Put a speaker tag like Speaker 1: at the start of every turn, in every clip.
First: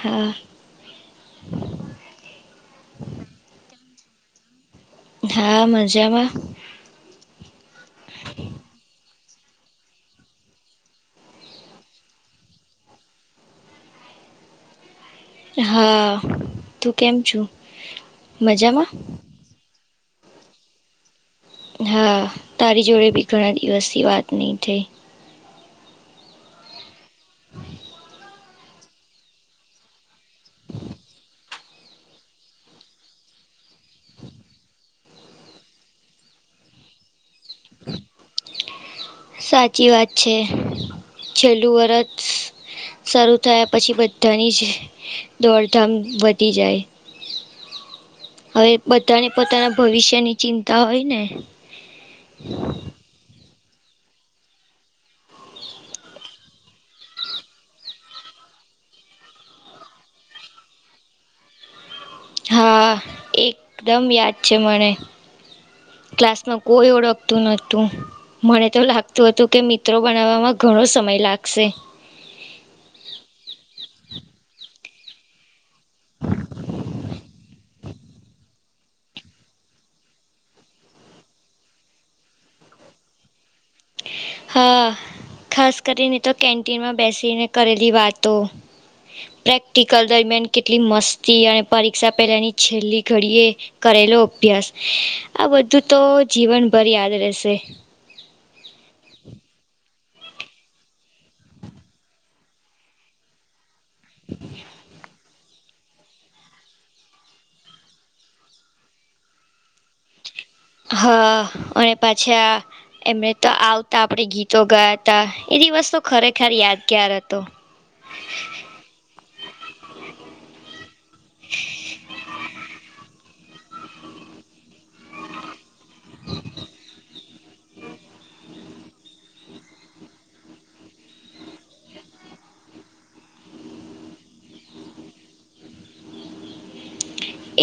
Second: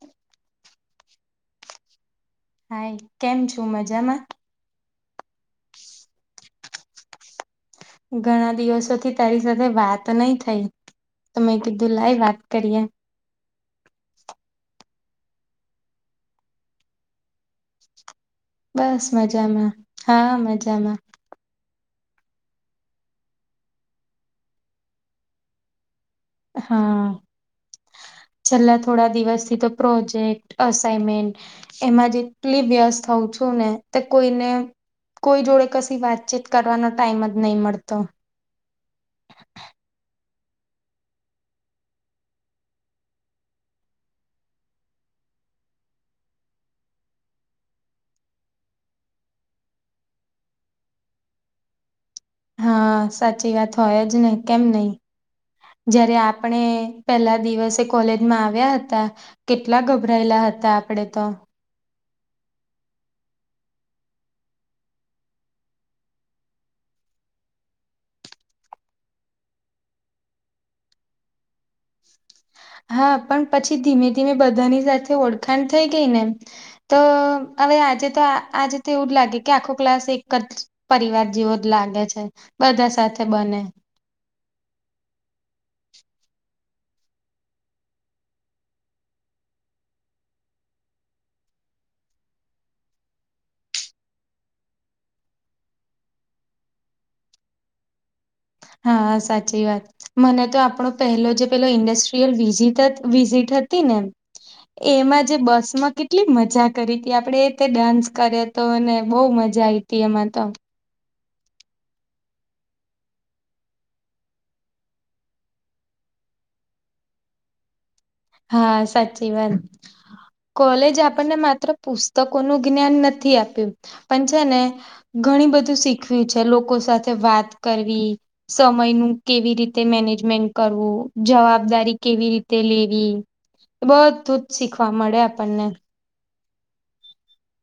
Speaker 1: હા.
Speaker 2: હાાઈ કેમ છું મજામાં
Speaker 1: હા મજામાં
Speaker 2: ઘણા દિવસોથી તારી સાથે વાત નહી થઈ ત મેમે કીધું લાઈ વાત કરીએ
Speaker 1: હા તું કેમ છુ
Speaker 2: બસ મજામાં હા મજામાં
Speaker 1: હા તારી જોડે બી ઘણા દિવસથી વાત નહીં થઈ
Speaker 2: હા. છેલ્લા થોડા દિવસથી તો પ્રોજેક્ટ અસાઈનમેન્ટ એમાં જેટલી વ્યસ્ થઉં છું ને તે કોઈને કોઈ જોડે કશી વાતચીત કરવાનો ટાઈમ જ નહી મળતો
Speaker 1: સાચી વાત છે છેલ્લું વર્ષ શરૂ થયા પછી બધાની જ દોડધામ વધી જાય હવે બધાને પોતાના ભવિષ્યની ચિંતા હોય ને
Speaker 2: હા સાચી વાત હોય જ ને કેમ નહી જયારે આપણે પેલા દિવસે કોલેજમાં આવ્યા હતા કેટલા ગભરાયેલા હતા આપડે તો
Speaker 1: હા એકદમ યાદ છે મને ક્લાસમાં કોઈ ઓળખતું નતું મને તો લાગતું હતું કે મિત્રો બનાવવામાં ઘણો સમય લાગશે
Speaker 2: હા પણ પછી ધીમે ધીમે બધાની સાથે ઓળખાણ થઈ ગઈ ને એમ તો હવે આજે તો આજે તો એવું જ લાગે કે આખો ક્લાસ એક જ પરિવાર જેવો જ લાગે છે બધા સાથે બને
Speaker 1: હા ખાસ કરીને તો કેન્ટીનમાં બેસીને કરેલી વાતો પ્રેક્ટિકલ દરમિયાન કેટલી મસ્તી અને પરીક્ષા પહેલાની છેલ્લી ઘડીએ કરેલો અભ્યાસ આ બધું તો જીવનભર યાદ રહેશે
Speaker 2: હા સાચી વાત મને તો આપણો પહેલો જે પેલો ઇન્ડસ્ટ્રીયલ વિઝટ વિઝિટ હતી નેમ એમાં જે બસ માં કેટલી મજા કરી હતી આપણે તે ડાન્સ કર્યો હતો અને બહુ મજા આ આવી તી એમાં તો
Speaker 1: હ અને પાછા એમણે તો આવતા આપણે ગીતો ગાતા એધ વસ્તુ ખરેખર યાદગાર હતો
Speaker 2: હા સાચી વાત કોલેજ આપણને માત્ર પુસ્તકોનું જ્ઞાન નથી આપ્યું પણ છે ને ઘણી બધું શીખવ્યું છે લોકો સાથે વાત કરવી સમય નું કેવી રીતે મેનેજમેન્ટ કરવું જવાબદારી કેવી રીતે લે બધું જ શીખવા મળે આપણને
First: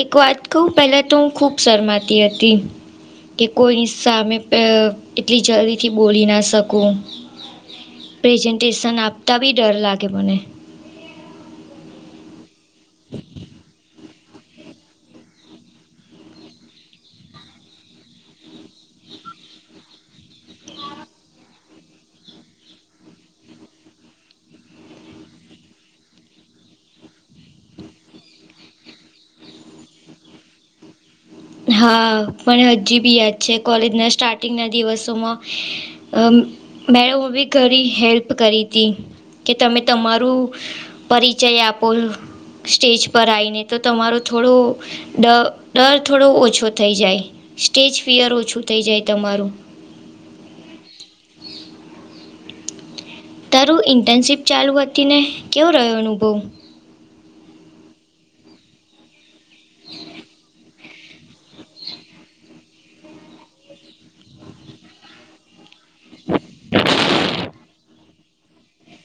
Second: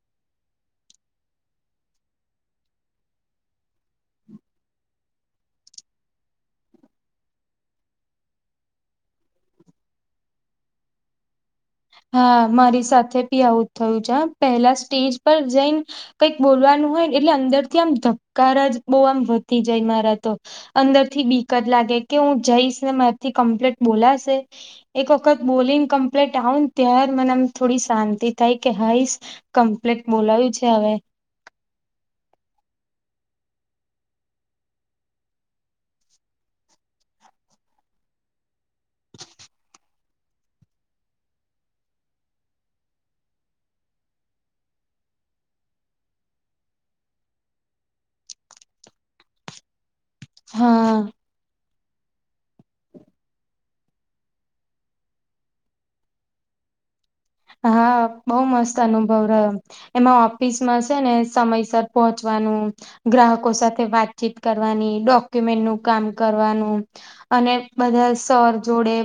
Speaker 1: એક વાત કહું પહેલા તો હું ખુબ શરમાતી હતી કે કોઈની સામે એટલી જલ્દીથી બોલી ના શકું પ્રેઝન્ટેશન આપતા બી ડર લાગે મને
Speaker 2: હા મારી સાથે ભી આવટ થયું છે પેલા સ્ટેજ પર જઈન કઈક બોલવાનું હોયને એટલે અંદર થી આમ ધક્કાર જ બહુ આમ વધી જાય મારા તો અંદર થી બીકત લાગે કે હું જઈશને મારીથી કમ્પ્લીટ બોલાશે. એક વખત બોલિંગ કમ્પ્લીટઉન ત્યારે મનેમ થોડી શાંતિ થાય કે હાઈસ કમ્પ્લેટ બોલાવયું છે હવે.
Speaker 1: હા પણ હજી બી યાદ છે કોલેજના સ્ટાર્ટિંગના દિવસોમાં મેડમ બી ઘણી હેલ્પ કરી હતી કે તમે તમારું પરિચય આપોલ સ્ટેજ પર આવીને તો તમારો થોડો ડ ડર થોડો ઓછો થઈ જાય સ્ટેજ ફિયર ઓછું થઈ જાય તમારું
Speaker 2: હા.
Speaker 1: તારું ઇન્ટર્નશીપ ચાલુ હતી ને કેવો રહ્યો અનુભવ
Speaker 2: હા બહુ મસ્ત અનુભવ રહ્યો એમાં ઓફિસમાં છે ને સમયસર પહોંચવાનું ગ્રાહકો સાથે વાતચીત કરવાની ડોક્યુમેન્ટ નું કામ કરવાનું અને બધા સર જોડે.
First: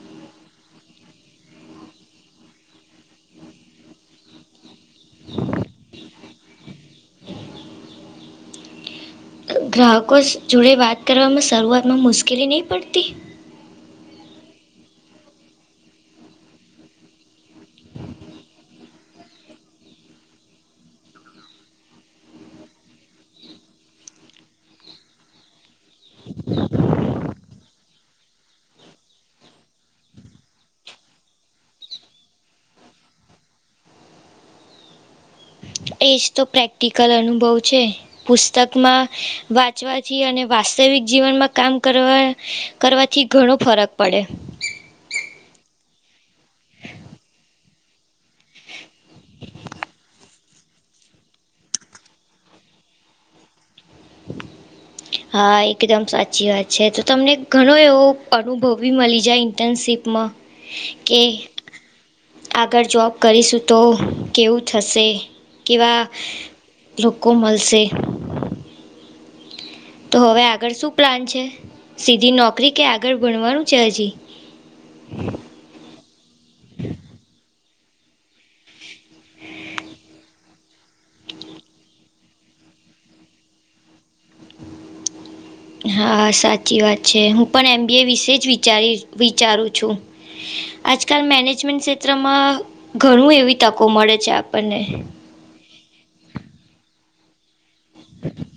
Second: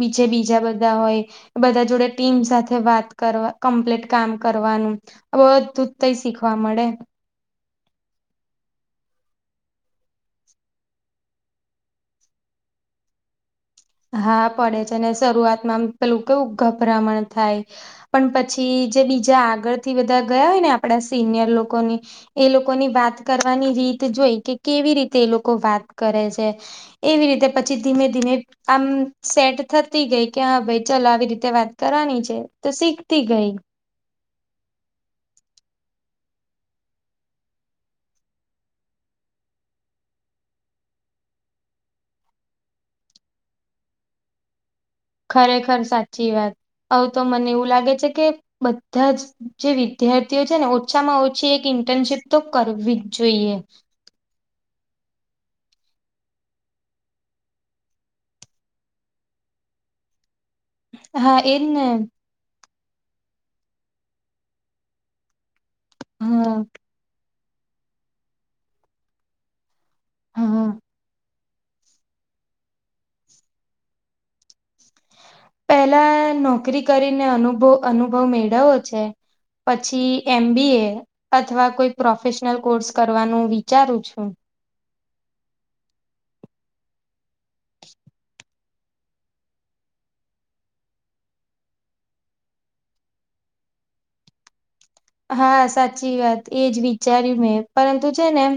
Speaker 2: બીચે બીજા બધા હોય બધા જોડે ટીમસ સાથે વાત કરવા કમ્પ્લીટ કામ કરવાનું બધું જ તય શીખવા મળડે
Speaker 1: ગ્રાહકો જોડે વાત કરવામાં શરૂઆતમાં મુશ્કેલી નહીં પડતી.
Speaker 2: હા પડે છે ને શરૂઆતમાંમ પેલું કેવું ગભરામણ થાય. પણ પછી જે બીજા આગળ થી બધા ગયા હોય ને આપણા સિનિયર લોકોની એ લોકો ની વાત કરવાની રીત જોઈ કે કેવી રીતે એ લોકો વાત કરે છે એવી રીતે પછી ધીમે ધીમે આમ સેટ થતી ગઈ કે હા ભાઈ ચાલ આવી રીતે વાત કરવાની છે તો શીખતી ગઈ
Speaker 1: એજ તો પ્રેક્ટિકલ અનુભવ છે. પુસ્તકમાં વાંચવાથી અને વાસ્તવિક જીવનમાં કામ કરવા કરવાથી ઘણો ફરક પડે
Speaker 2: ખરેખર સાચી વાત આવ તો મને એવું લાગે છે કે. બધા જ જે વિદ્યાર છે ને ઓછામાં ઓછી એક ઇન્ટર્નશીપ તો કરવી જ જોઈએ. [inaudible]
Speaker 1: હા એકદમ સાચી વાત છે તો તમને ઘણો એવો અનુભવ બી મળી જાય ઇન્ટર્નશીપમાં કે
Speaker 2: હા એને.
Speaker 1: આગળ જોબ કરીશું તો કેવું થશે કેવા
Speaker 2: હમ.
Speaker 1: લોકો મળશે. તો હવે
Speaker 2: હા
Speaker 1: આગળ શું પ્લાન છે સીધી નોકરી કે આગળ ભણવાનું છે હજી.
Speaker 2: પેલા નોકરી કરીને અનુભવ અનુભવ મેળવો છે પછી એમ બી અથવા કોઈ પ્રોફેશનલ કોર્સ કરવાનું વિચારું છું.
Speaker 1: હા સાચી વાત છે હું પણ એમ બી એ વિશે જ વિચારી વિચારું છું. આજકાલ મેનેજમેન્ટ ક્ષેત્રમાં ઘણું એવી તકો મળે છે આપણને
Speaker 2: હા સાચી વાત એજ વિચાર્યું મેં પરંતુ છે ને એમ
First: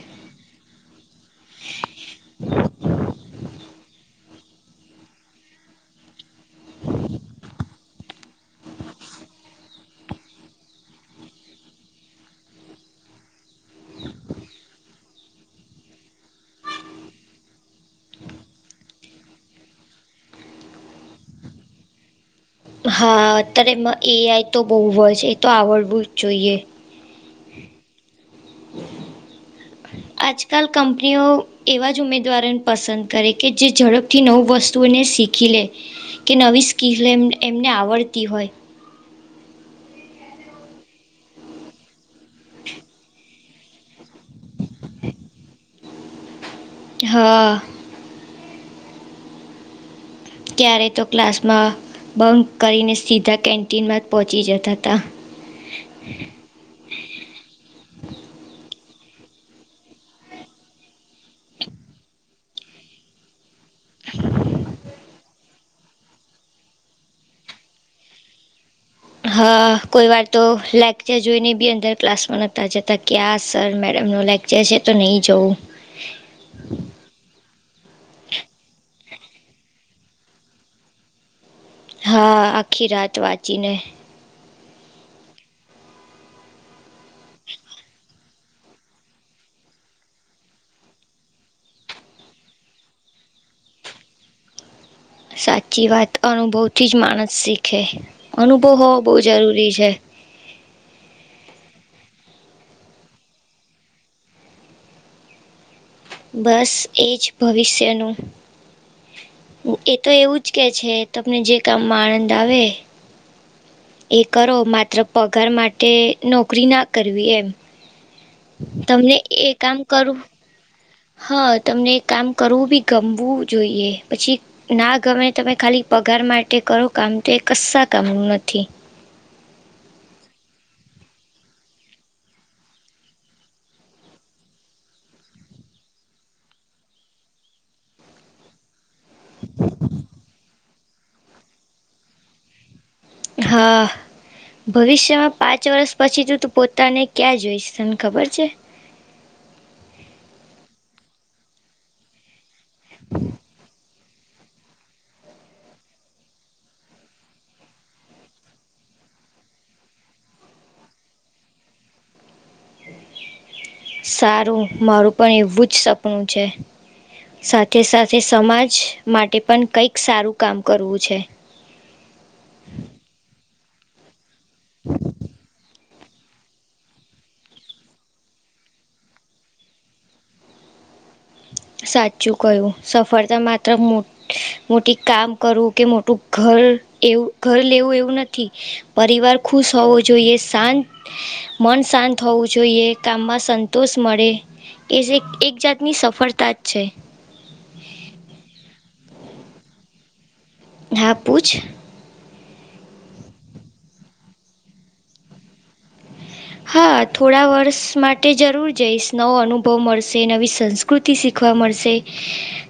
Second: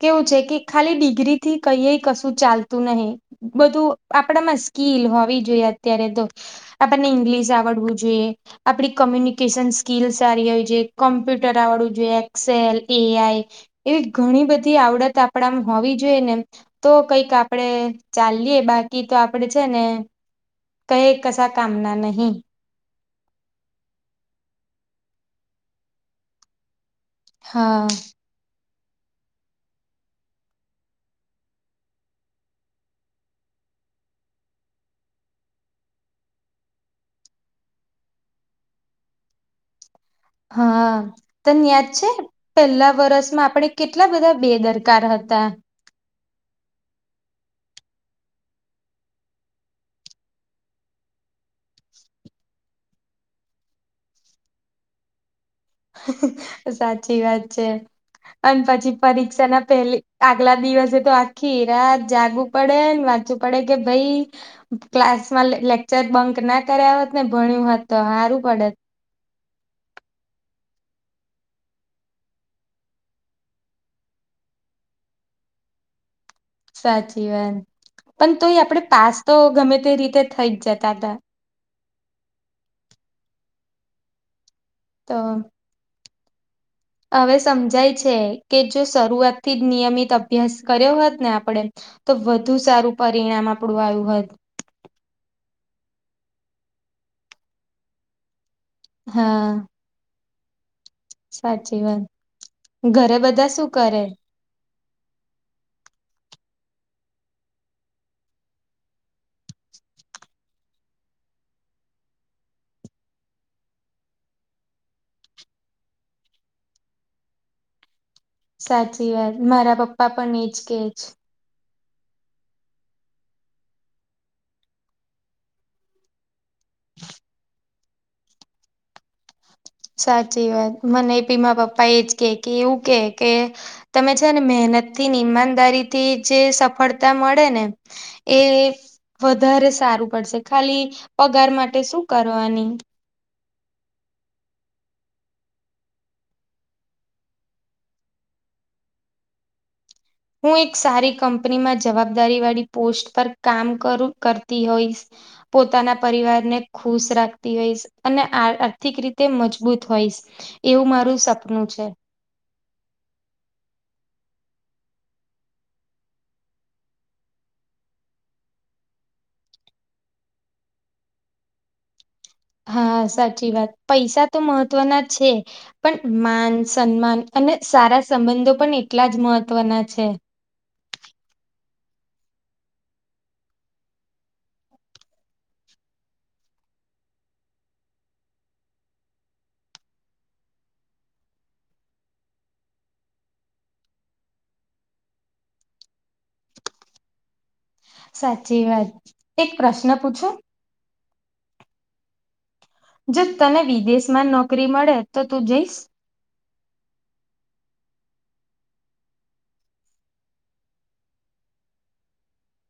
Speaker 2: કેવું છે કે. ખાલી ડિગ્રી થી કઈ કશું ચાલતું નહી બધું. આપડામાં સ્કીલ હોવી જોઈએ અત્યારે તો. આપણને ઇંગ્લિશ આવડવું જોઈએ આપડી કોમ્યુનિકેશન સ્કીલ સારી હોય છે. કોમ્પ્યુટર આવડવું જોઈએ એક્સેલ એઆઈ એવી ઘણી બધી આવડત આપણામ હોવી જોઈએ ને. તો કઈક આપડે ચાએ બાકી તો આપડે છે ને કઈ કસા કામના નહી.
Speaker 1: હા અત્યારે એ આઈ તો બહુ હોય છે એ તો આવડવું જ જોઈએ.
Speaker 2: હા. [inaudible]
Speaker 1: આજકાલ કંપનીઓ એવા જ ઉમેદવારોને પસંદ કરે કે જે ઝડપથી નવું વસ્તુઓને શીખ ખીલે કે નવી સ્કીલ એમ એમને આવડતી હોય
Speaker 2: હા તન યાદ છે પેલા વરસમાં આપડે કેટલા બધા બેદરકાર હતા.
Speaker 1: હા. ક્યારેય તો ક્લાસમાં બંધ કરીને સીધા કેન્ટીનમાં જ પહોંચી જતા તા.
Speaker 2: સાચી વાત છે. અને પછી પરીક્ષા ના પેલી આગલા દિવસે તો આખી રાત જાગું પડે ને વા ચુ પડે કે ભાઈ ક્લાસ માં લે લે ચર બંક ના કર્યા આવત ને ભણ્યું હોત તો હારું પડે.
Speaker 1: હા, કોઈ વાર તો લેક્ચર જોઈને બી અંદર ક્લાસમાં નહતા જતા ક આ સર મેડમનું લેક ચર છે તો નહી જવું.
Speaker 2: સાચી વાત પણ તોય આપડે પાસ તો ગમે તે રીતે થઈ જ જતા હતા.
Speaker 1: હા, આખી રાત વાંચીને.
Speaker 2: તો. હવે સમજાય છે કે જો શરૂઆત થી જ નિયમિત અભ્યાસ કર્યો હોત ને આપડે તો વધુ સારું પરિણામ આપડું આયું હોય.
Speaker 1: સાચી વાત અનુભવથી જ માણસ શીખે અનુભવ હોવો બહુ
Speaker 2: હા
Speaker 1: જરૂરી છે.
Speaker 2: સાચી વાત. ઘરે બધા શું કરે?
Speaker 1: બસ એ જ ભવિષ્યનું એ તો એવું જ કે છે તમને જે કામમાં આનંદ આવે એ કરો માત્ર પગાર માટે નોકરી ના કરવી એમ.
Speaker 2: સાચી
Speaker 1: તમને
Speaker 2: વાત
Speaker 1: એ કામ
Speaker 2: મારા પપ્પા
Speaker 1: કરું
Speaker 2: પણ એજ કેજ.
Speaker 1: હા, તમને કામ કરવું બી ગમવું જોઈએ પછી ના ગમે તમે ખાલી પગાર માટે કરો કામ તો એ કસ્સા કામનું નથી.
Speaker 2: સાચી વાત મને ભી મા પપ્પા એજ કે કે એવું કે કે તમે છે ને મહેનત થી ને ઈમાનદારીથી જે સફળતા મળે ને એ વધારે સારું પડશે ખાલી પગાર માટે શું કરવાની.
Speaker 1: હા. ભવિષ્યમાં પાંચ વર્ષ પછી તું તું પોતાને ક્યાં જોઈશ તને ખબર છે?
Speaker 2: હું એક સારી કંપનીમાં જવાબદારી વાળી પોસ્ટ પર કામ કરું કરતી હોઈશ પોતાના પરિવાર ને ખુશ રાખતી હોઈશ. અને આ આર્થિક રીતે મજબૂત હોઈશ એવું મારું સપનું છે.
Speaker 1: સારું મારું પણ એવું જ સપનું છે. સાથે સાથે સમાજ માટે પણ કંઈક સારું કામ કરવું છે.
Speaker 2: હા, સાચી વાત પૈસા તો મહત્વના છે પણ માન સન્માન અને સારા સંબંધો પણ એટલા જ મહત્વના છે.
Speaker 1: સાચું કયું સફળતા માત્ર મો મોટી કામ કરવું કે મોટું ઘર એવું ઘર લેવું એવું નથી પરિવાર ખુશ હોવો જોઈએ શાંત મન શાંત હોવું જોઈએ કામમાં સંતોષ મળે એ જે એક જાતની સ ફરતા જ છે.
Speaker 2: સાચી વાત. એક પ્રશ્ન પૂછું?
Speaker 1: હા, પૂછ.
Speaker 2: જો તને વિદેશમાં નોકરી મળે તો તું જઈશ?
Speaker 1: હા, થોડા વર્ષ માટે જરૂર જઈશ નવો અનુભવ મળશે નવી સંસ કૃતિ શીખવા મળશે.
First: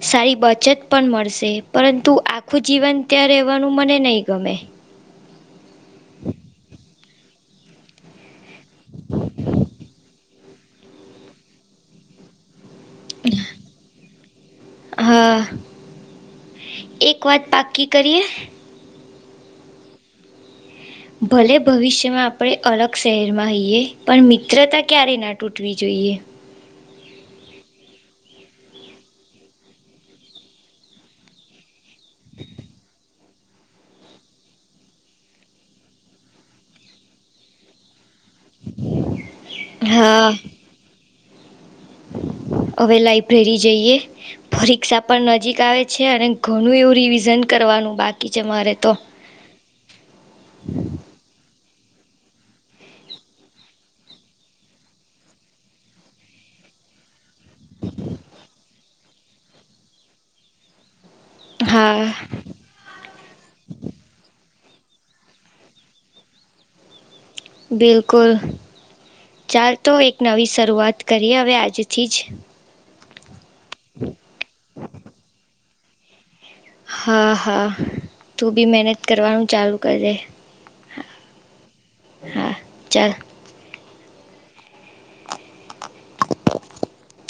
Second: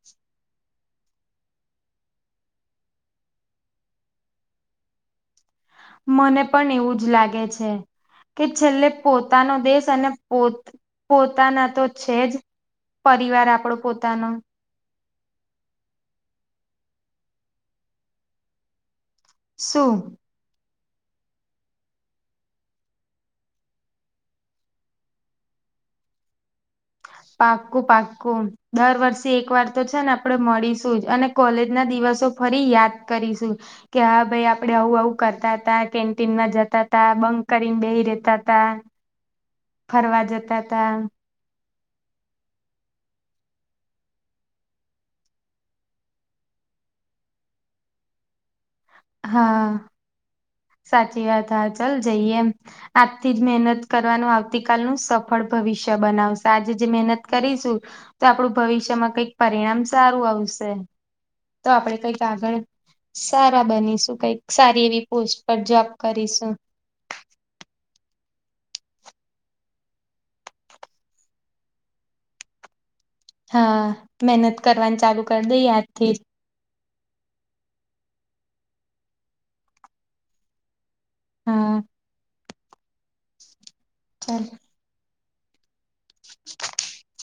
Speaker 1: સારી બચત પણ મળશે પરંતુ આખું જીવન ત્યાં રહેવાનું મને નહીં ગમે.
Speaker 2: મને પણ એવું જ લાગે છે. કે છેલ્લે પોતાનો દેશ અને પોત પોતાના તો છે જ પરિવાર આપડો પોતાનો.
Speaker 1: હા, એક વાત પાકી કરીએ?
Speaker 2: શું?
Speaker 1: ભલે ભવિષ્યમાં આપણે અલગ શહેરમાં હઈયએ પણ મિત્રતા ક્યારે ના તૂટવી જોઈએ
Speaker 2: પાક્કું પાક્કું દર વર્ષે એક વાર તો છે ને આપડે મળીશું જ અને કોલેજ ના દિવસો ફરી યાદ કરીશું. કે હા ભાઈ આપડે આવું આવું કરતા તા કેન્ટીન ના જતા તા બંક કરીન બેહી રેતા તા ફરવા
Speaker 1: હા
Speaker 2: જતા હતા.
Speaker 1: હવે લાઇબ્રેરી જઈએ. પરીક્ષા પણ નજીક આવે છે અને ઘણું એવું રિવિઝન કરવાનું બાકી છે મારે તો.
Speaker 2: હા સાચી વાત હા ચાલ જઈએમ આજથી જ મહેનત કરવાનું આવતીકાલનું સફળ ભવિષ્ય બનાવશે આજે જે મહેનત કરીશું તો આપડુ ભવિષ્યમાં કંઈક પરિણામ સારું આવશે તો આપડે
Speaker 1: હા
Speaker 2: કઈક આગળ સારા બની શું કઈક સારી એવી પોસ્ટ પર જોબ કરીશું
Speaker 1: બિલકુલ ચાલ તો એક નવી શરૂઆત કરીએ હવે આજે થી જ
Speaker 2: હા મહેનત કરવાની ચાલુ કરી દઈ આજથી જ
Speaker 1: હા હા તું બી મહેનત કરવાનું ચાલુ કરદે
Speaker 2: હા
Speaker 1: હા ચાલ
Speaker 2: ચાલ [inaudible]